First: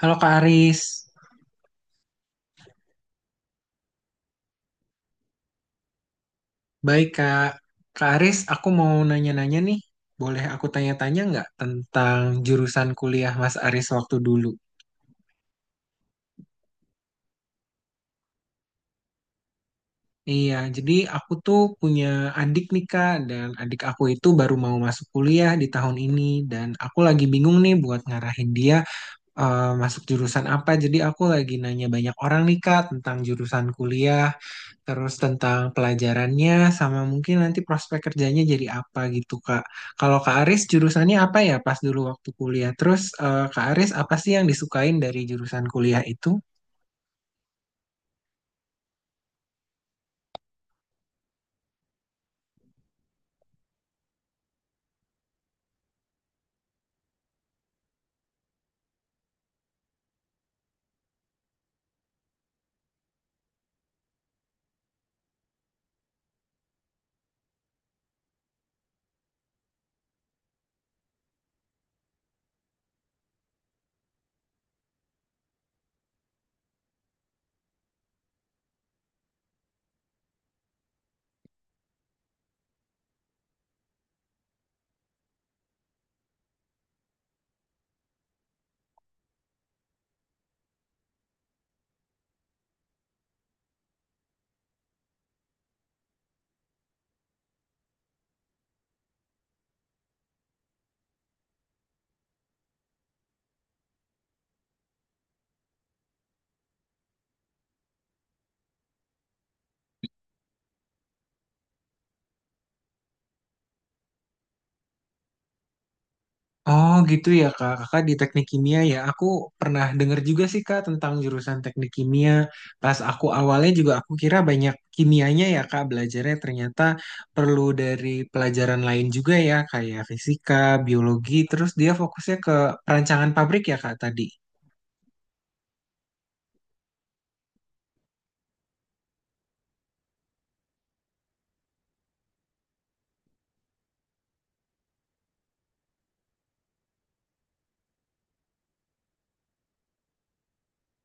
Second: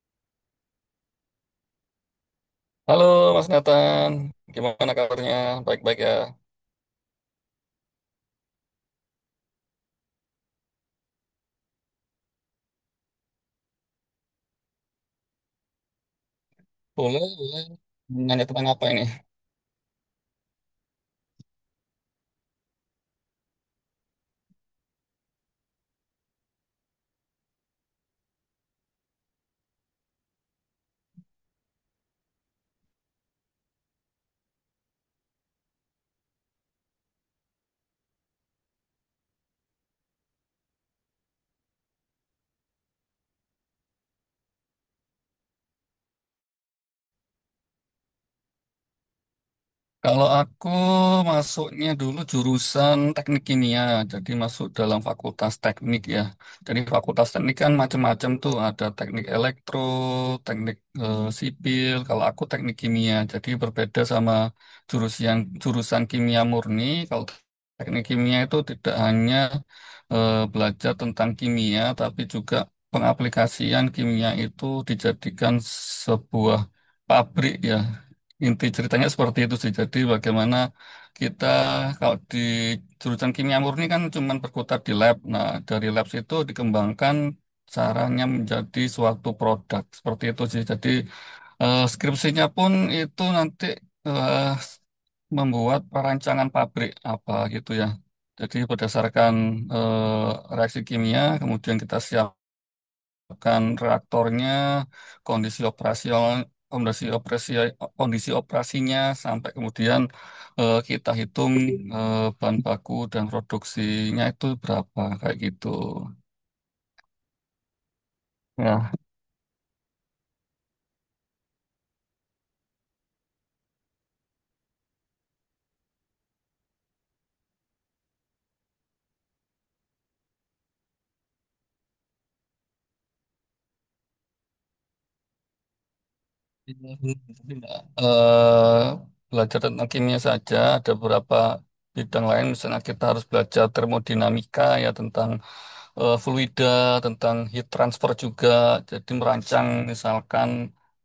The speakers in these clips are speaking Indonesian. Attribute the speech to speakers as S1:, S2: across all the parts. S1: Halo Kak Aris,
S2: Halo Mas Nathan, gimana kabarnya? Baik-baik ya?
S1: baik Kak. Kak Aris, aku mau nanya-nanya nih. Boleh aku tanya-tanya nggak tentang jurusan kuliah Mas Aris waktu dulu?
S2: Boleh, boleh. Nanya tentang apa ini?
S1: Iya, jadi aku tuh punya adik nih Kak, dan adik aku itu baru mau masuk kuliah di tahun ini, dan aku lagi bingung nih buat ngarahin dia masuk jurusan apa. Jadi aku lagi nanya banyak orang nih Kak tentang jurusan kuliah. Terus tentang pelajarannya sama mungkin nanti prospek kerjanya jadi apa gitu Kak. Kalau Kak Aris jurusannya apa ya pas dulu waktu kuliah? Terus Kak Aris apa sih yang disukain dari jurusan kuliah itu?
S2: Kalau aku masuknya dulu jurusan teknik kimia, jadi masuk dalam fakultas teknik ya. Jadi fakultas teknik kan macam-macam tuh, ada teknik elektro, teknik sipil. Kalau aku teknik kimia, jadi berbeda sama jurusan jurusan kimia murni. Kalau teknik kimia itu tidak hanya belajar tentang kimia, tapi juga pengaplikasian kimia itu dijadikan sebuah pabrik ya. Inti ceritanya seperti itu sih. Jadi bagaimana kita kalau di jurusan kimia murni kan cuma berkutat di lab. Nah, dari lab itu dikembangkan caranya menjadi suatu produk. Seperti itu sih. Jadi skripsinya pun itu nanti eh, membuat perancangan pabrik apa gitu ya. Jadi berdasarkan reaksi kimia, kemudian kita siap kan reaktornya, kondisi operasional, kondisi operasi, kondisi operasinya sampai kemudian kita hitung eh, bahan baku dan produksinya itu berapa kayak gitu.
S1: Oh gitu ya Kak, Kakak di teknik kimia
S2: Ya.
S1: ya. Aku pernah denger juga sih Kak tentang jurusan teknik kimia. Pas aku awalnya juga aku kira banyak kimianya ya Kak belajarnya ternyata perlu dari pelajaran lain juga ya kayak fisika, biologi. Terus dia fokusnya ke perancangan pabrik ya Kak tadi.
S2: Tidak, belajar tentang kimia saja, ada beberapa bidang lain, misalnya kita harus belajar termodinamika ya tentang fluida, tentang heat transfer juga, jadi merancang misalkan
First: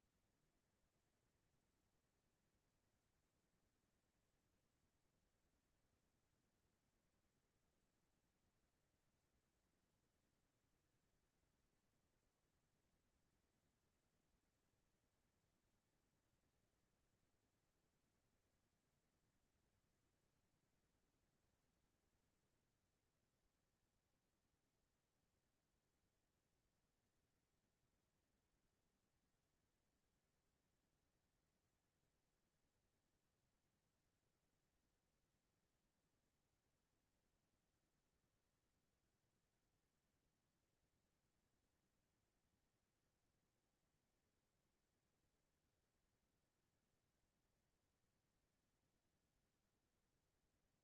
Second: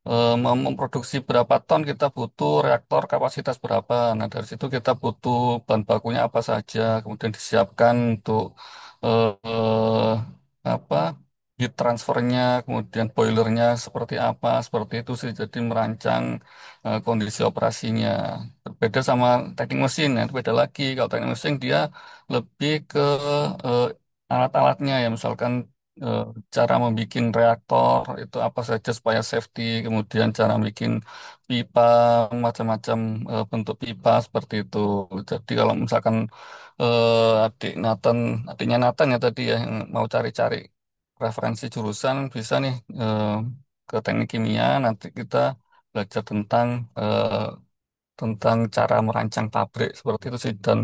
S2: memproduksi berapa ton kita butuh reaktor kapasitas berapa. Nah, dari situ kita butuh bahan bakunya apa saja, kemudian disiapkan untuk eh, apa? Heat transfernya, kemudian boilernya seperti apa, seperti itu sih. Jadi merancang kondisi operasinya. Berbeda sama teknik mesin, ya, itu beda lagi. Kalau teknik mesin dia lebih ke alat-alatnya ya, misalkan eh, cara membuat reaktor itu apa saja supaya safety, kemudian cara bikin pipa, macam-macam bentuk pipa seperti itu. Jadi kalau misalkan adik Nathan, adiknya Nathan ya tadi ya yang mau cari-cari referensi jurusan bisa nih eh, ke teknik kimia, nanti kita belajar tentang eh, tentang cara merancang pabrik seperti itu sih. Dan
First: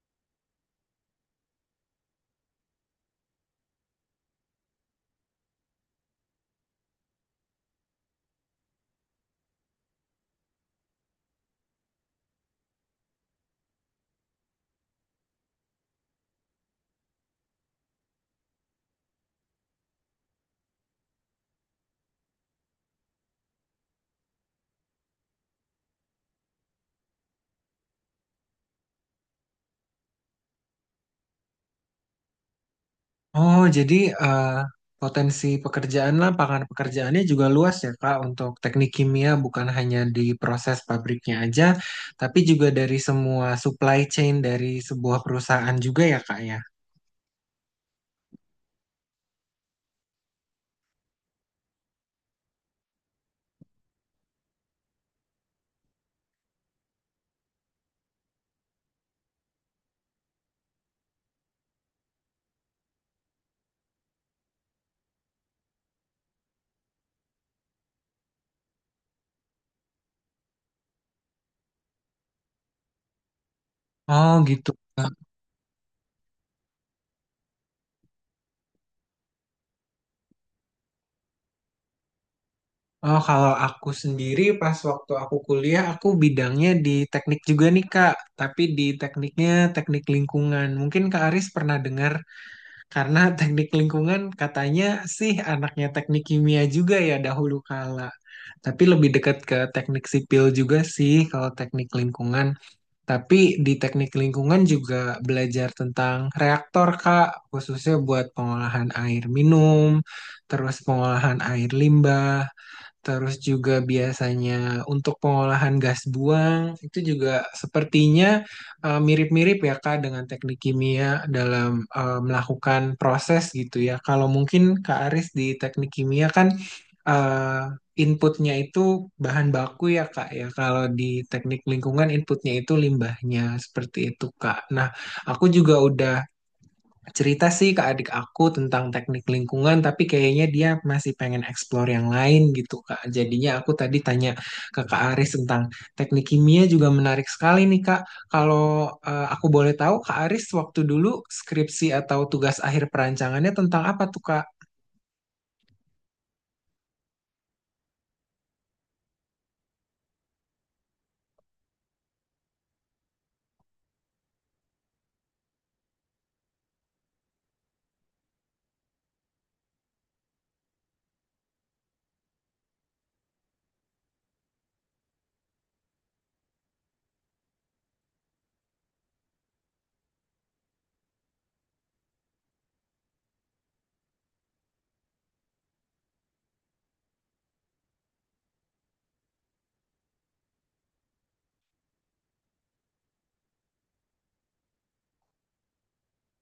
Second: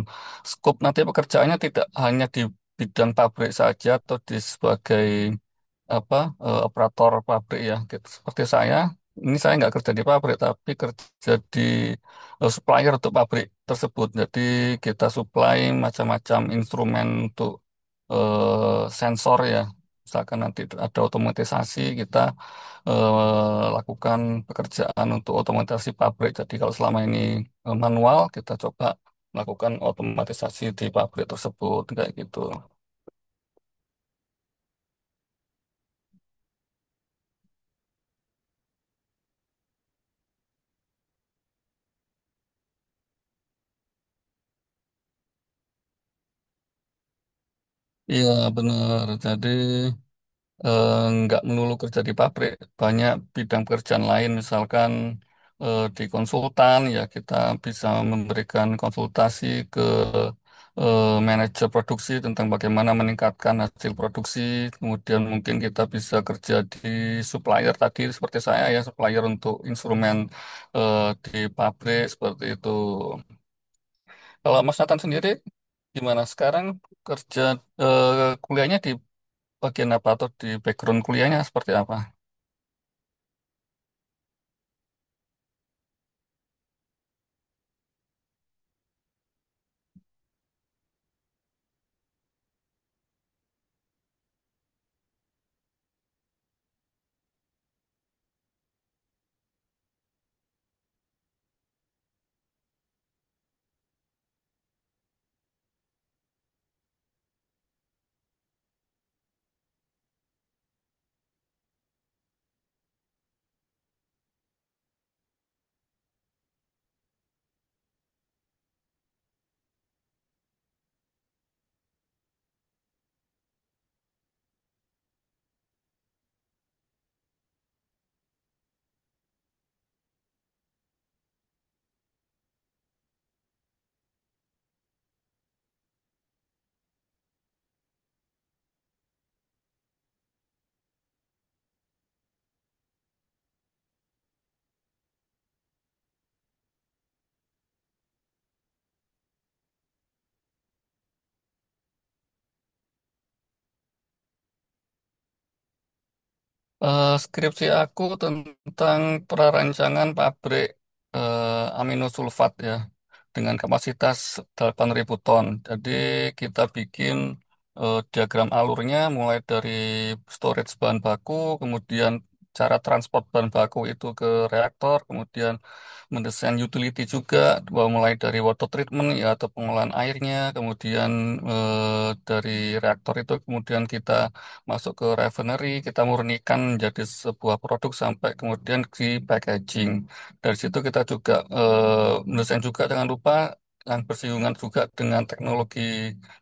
S2: skop nanti pekerjaannya tidak hanya di bidang pabrik saja atau di sebagai apa operator pabrik ya gitu. Seperti saya, ini saya nggak kerja di pabrik tapi kerja di supplier untuk pabrik tersebut. Jadi kita supply macam-macam instrumen untuk sensor ya. Misalkan nanti ada otomatisasi, kita lakukan pekerjaan untuk otomatisasi pabrik. Jadi kalau selama ini manual, kita coba lakukan otomatisasi di pabrik tersebut kayak gitu.
S1: Oh, jadi eh, potensi pekerjaan lapangan pekerjaannya juga luas ya, Kak, untuk teknik kimia bukan hanya di proses pabriknya aja, tapi juga dari semua supply chain dari sebuah perusahaan juga ya, Kak, ya.
S2: Iya benar. Jadi eh, nggak melulu kerja di pabrik, banyak bidang pekerjaan lain, misalkan di konsultan, ya kita bisa memberikan konsultasi ke eh, manajer produksi tentang bagaimana meningkatkan hasil produksi. Kemudian mungkin kita bisa kerja di supplier tadi, seperti saya ya, supplier untuk instrumen di pabrik seperti itu.
S1: Oh,
S2: Kalau
S1: gitu.
S2: Mas Nathan
S1: Kak.
S2: sendiri, gimana sekarang kerja kuliahnya di bagian apa, atau di background kuliahnya seperti apa?
S1: Oh, kalau aku sendiri pas waktu aku kuliah, aku bidangnya di teknik juga nih, Kak, tapi di tekniknya teknik lingkungan. Mungkin Kak Aris pernah dengar karena teknik lingkungan katanya sih anaknya teknik kimia juga ya dahulu kala. Tapi lebih dekat ke teknik sipil juga sih kalau teknik lingkungan. Tapi di teknik lingkungan juga belajar tentang reaktor, Kak, khususnya buat pengolahan air minum, terus pengolahan air limbah. Terus juga biasanya untuk pengolahan gas buang itu juga sepertinya mirip-mirip ya Kak dengan teknik kimia dalam melakukan proses gitu ya. Kalau mungkin Kak Aris di teknik kimia kan eh, inputnya itu bahan baku ya Kak ya. Kalau di teknik lingkungan inputnya itu limbahnya seperti itu Kak. Nah, aku juga udah cerita sih ke adik aku tentang teknik lingkungan, tapi kayaknya dia masih pengen explore yang lain gitu, Kak. Jadinya aku tadi tanya ke Kak Aris tentang teknik kimia juga menarik sekali nih, Kak. Kalau aku boleh tahu, Kak Aris waktu dulu skripsi atau tugas akhir perancangannya tentang apa tuh, Kak?
S2: Skripsi aku tentang prarancangan pabrik aminosulfat ya dengan kapasitas 8.000 ton. Jadi kita bikin diagram alurnya mulai dari storage bahan baku, kemudian cara transport bahan baku itu ke reaktor, kemudian mendesain utility juga, bahwa mulai dari water treatment ya atau pengolahan airnya, kemudian dari reaktor itu kemudian kita masuk ke refinery, kita murnikan menjadi sebuah produk sampai kemudian di packaging. Dari situ kita juga mendesain juga, jangan lupa, yang bersinggungan juga dengan teknologi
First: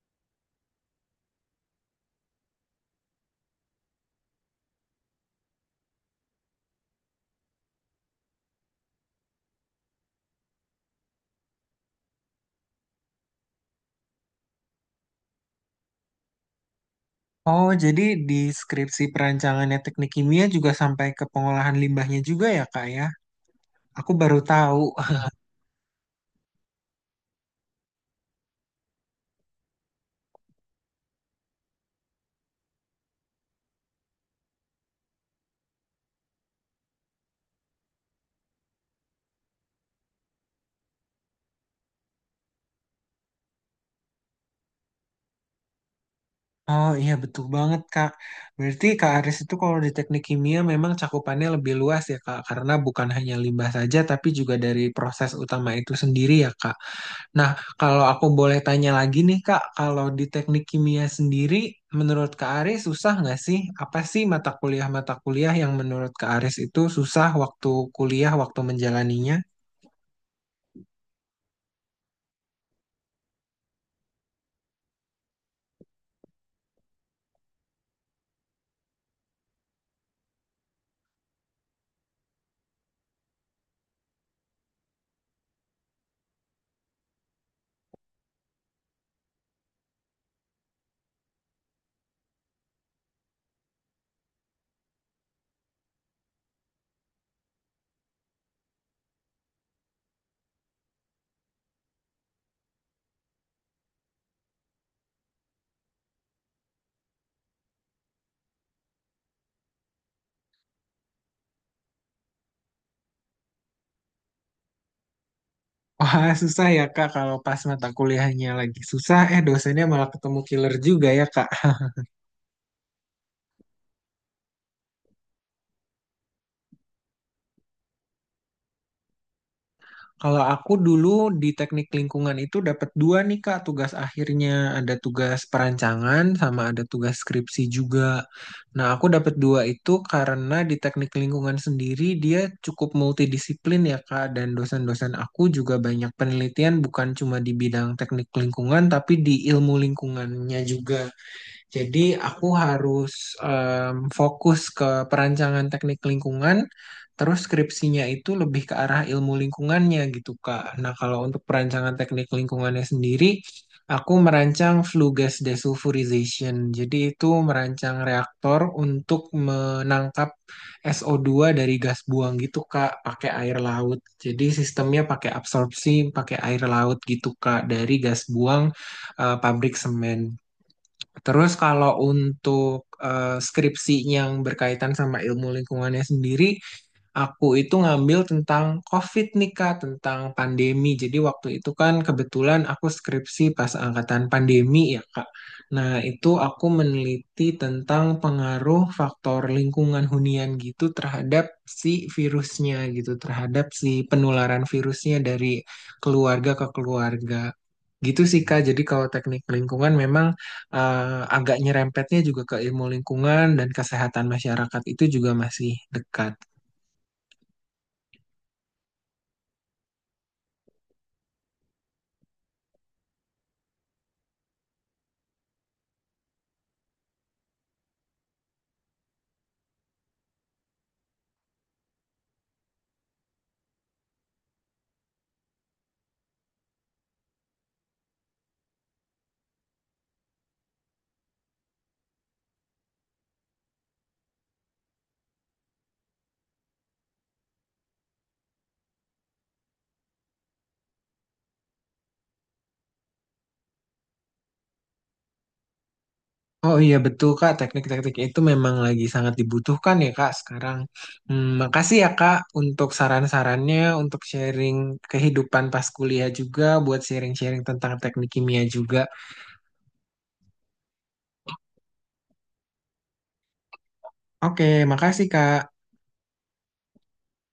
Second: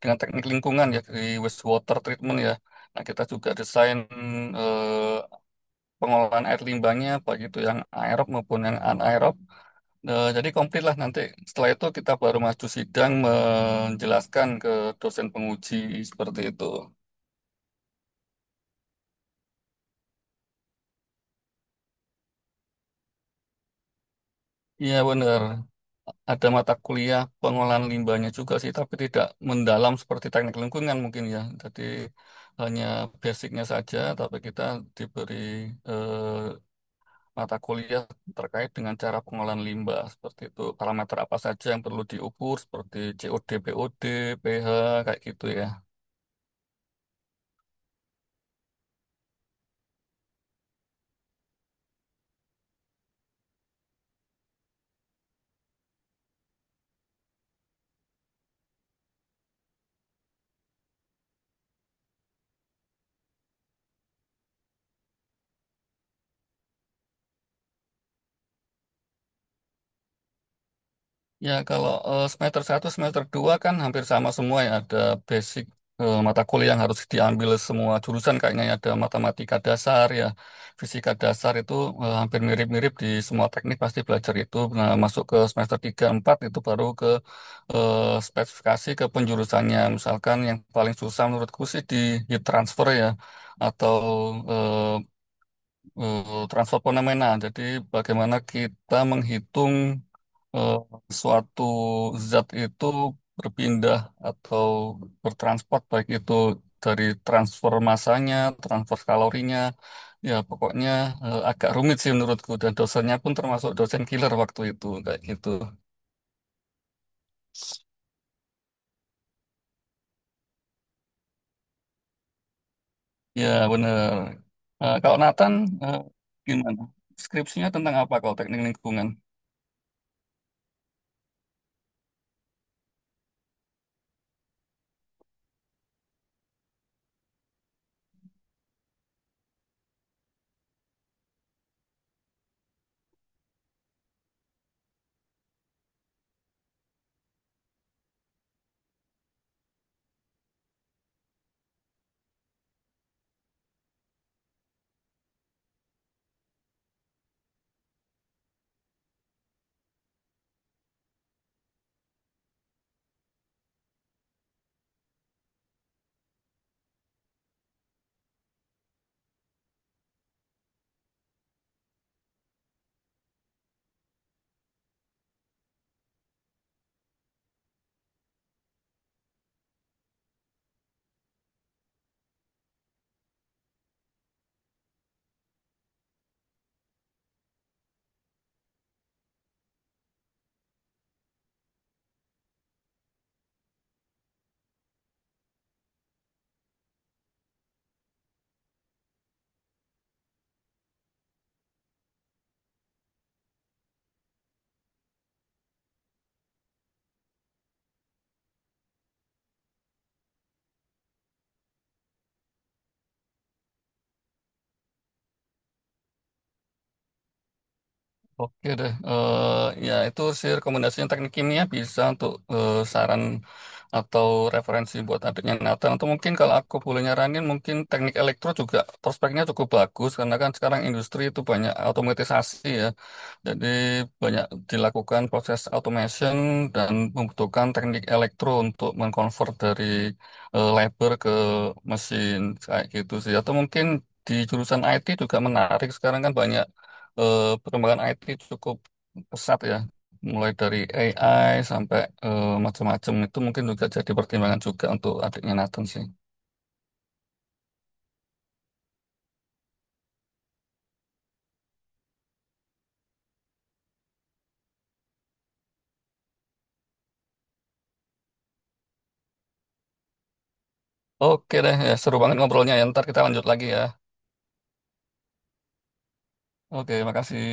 S2: dengan teknik lingkungan ya, di wastewater treatment ya. Nah, kita juga desain eh, pengolahan air limbahnya baik itu yang aerob maupun yang anaerob. Jadi komplit lah nanti. Setelah itu kita baru maju sidang menjelaskan ke dosen penguji seperti itu.
S1: Oh, jadi di skripsi perancangannya teknik kimia juga sampai ke pengolahan limbahnya juga ya, Kak ya? Aku baru tahu.
S2: Iya benar. Ada mata kuliah pengolahan limbahnya juga sih, tapi tidak mendalam seperti teknik lingkungan mungkin ya. Jadi hanya basicnya saja, tapi kita diberi eh, mata kuliah terkait dengan cara pengolahan limbah seperti itu. Parameter apa saja yang perlu diukur seperti COD, BOD, pH kayak gitu ya.
S1: Oh iya betul banget Kak. Berarti Kak Aris itu kalau di teknik kimia memang cakupannya lebih luas ya Kak, karena bukan hanya limbah saja tapi juga dari proses utama itu sendiri ya Kak. Nah, kalau aku boleh tanya lagi nih Kak, kalau di teknik kimia sendiri menurut Kak Aris susah nggak sih? Apa sih mata kuliah-mata kuliah yang menurut Kak Aris itu susah waktu kuliah, waktu menjalaninya?
S2: Ya, kalau semester satu, semester 2 kan hampir sama semua ya. Ada basic mata kuliah yang harus diambil semua jurusan. Kayaknya ya. Ada matematika dasar ya, fisika dasar itu hampir mirip-mirip di semua teknik, pasti belajar itu. Nah, masuk ke semester 3, 4 itu baru ke eh, spesifikasi ke penjurusannya. Misalkan yang paling susah menurutku sih di heat transfer ya, atau eh, transfer fenomenal. Jadi bagaimana kita menghitung eh, suatu zat itu berpindah atau bertransport, baik itu dari transfer masanya, transfer kalorinya, ya pokoknya agak rumit sih menurutku, dan dosennya pun termasuk dosen killer waktu itu kayak gitu.
S1: Wah, susah ya Kak kalau pas mata kuliahnya lagi susah, eh dosennya malah ketemu killer juga ya Kak.
S2: Ya benar. Kalau Nathan eh, gimana? Skripsinya tentang apa kalau teknik lingkungan?
S1: Kalau aku dulu di teknik lingkungan itu dapat dua nih Kak tugas akhirnya. Ada tugas perancangan sama ada tugas skripsi juga. Nah aku dapat dua itu karena di teknik lingkungan sendiri dia cukup multidisiplin ya Kak. Dan dosen-dosen aku juga banyak penelitian bukan cuma di bidang teknik lingkungan tapi di ilmu lingkungannya juga. Jadi aku harus fokus ke perancangan teknik lingkungan, terus skripsinya itu lebih ke arah ilmu lingkungannya gitu Kak. Nah kalau untuk perancangan teknik lingkungannya sendiri, aku merancang flue gas desulfurization. Jadi itu merancang reaktor untuk menangkap SO2 dari gas buang gitu Kak, pakai air laut. Jadi sistemnya pakai absorpsi, pakai air laut gitu Kak, dari gas buang pabrik semen. Terus kalau untuk skripsi yang berkaitan sama ilmu lingkungannya sendiri, aku itu ngambil tentang COVID nih Kak, tentang pandemi. Jadi waktu itu kan kebetulan aku skripsi pas angkatan pandemi ya Kak. Nah itu aku meneliti tentang pengaruh faktor lingkungan hunian gitu terhadap si virusnya gitu, terhadap si penularan virusnya dari keluarga ke keluarga. Gitu sih Kak, jadi kalau teknik lingkungan memang agak nyerempetnya juga ke ilmu lingkungan dan kesehatan masyarakat itu juga masih dekat.
S2: Oke deh. Ya itu sih rekomendasinya, teknik kimia bisa untuk saran atau referensi buat adiknya Nathan. Atau mungkin kalau aku boleh nyaranin, mungkin teknik elektro juga prospeknya cukup bagus, karena kan sekarang industri itu banyak otomatisasi ya. Jadi banyak dilakukan proses automation dan membutuhkan teknik elektro untuk mengkonvert dari labor ke mesin kayak gitu sih. Atau mungkin di jurusan IT juga menarik. Sekarang kan banyak perkembangan IT cukup pesat ya. Mulai dari AI sampai macam-macam, itu mungkin juga jadi pertimbangan juga untuk adiknya Nathan sih.
S1: Oh iya betul Kak, teknik-teknik itu memang lagi sangat dibutuhkan ya Kak sekarang. Hmm, makasih ya Kak untuk saran-sarannya, untuk sharing kehidupan pas kuliah juga, buat sharing-sharing tentang teknik kimia juga.
S2: Oke deh, ya, seru banget ngobrolnya ya. Ntar kita lanjut lagi ya.
S1: Oke, makasih Kak.
S2: Oke, makasih.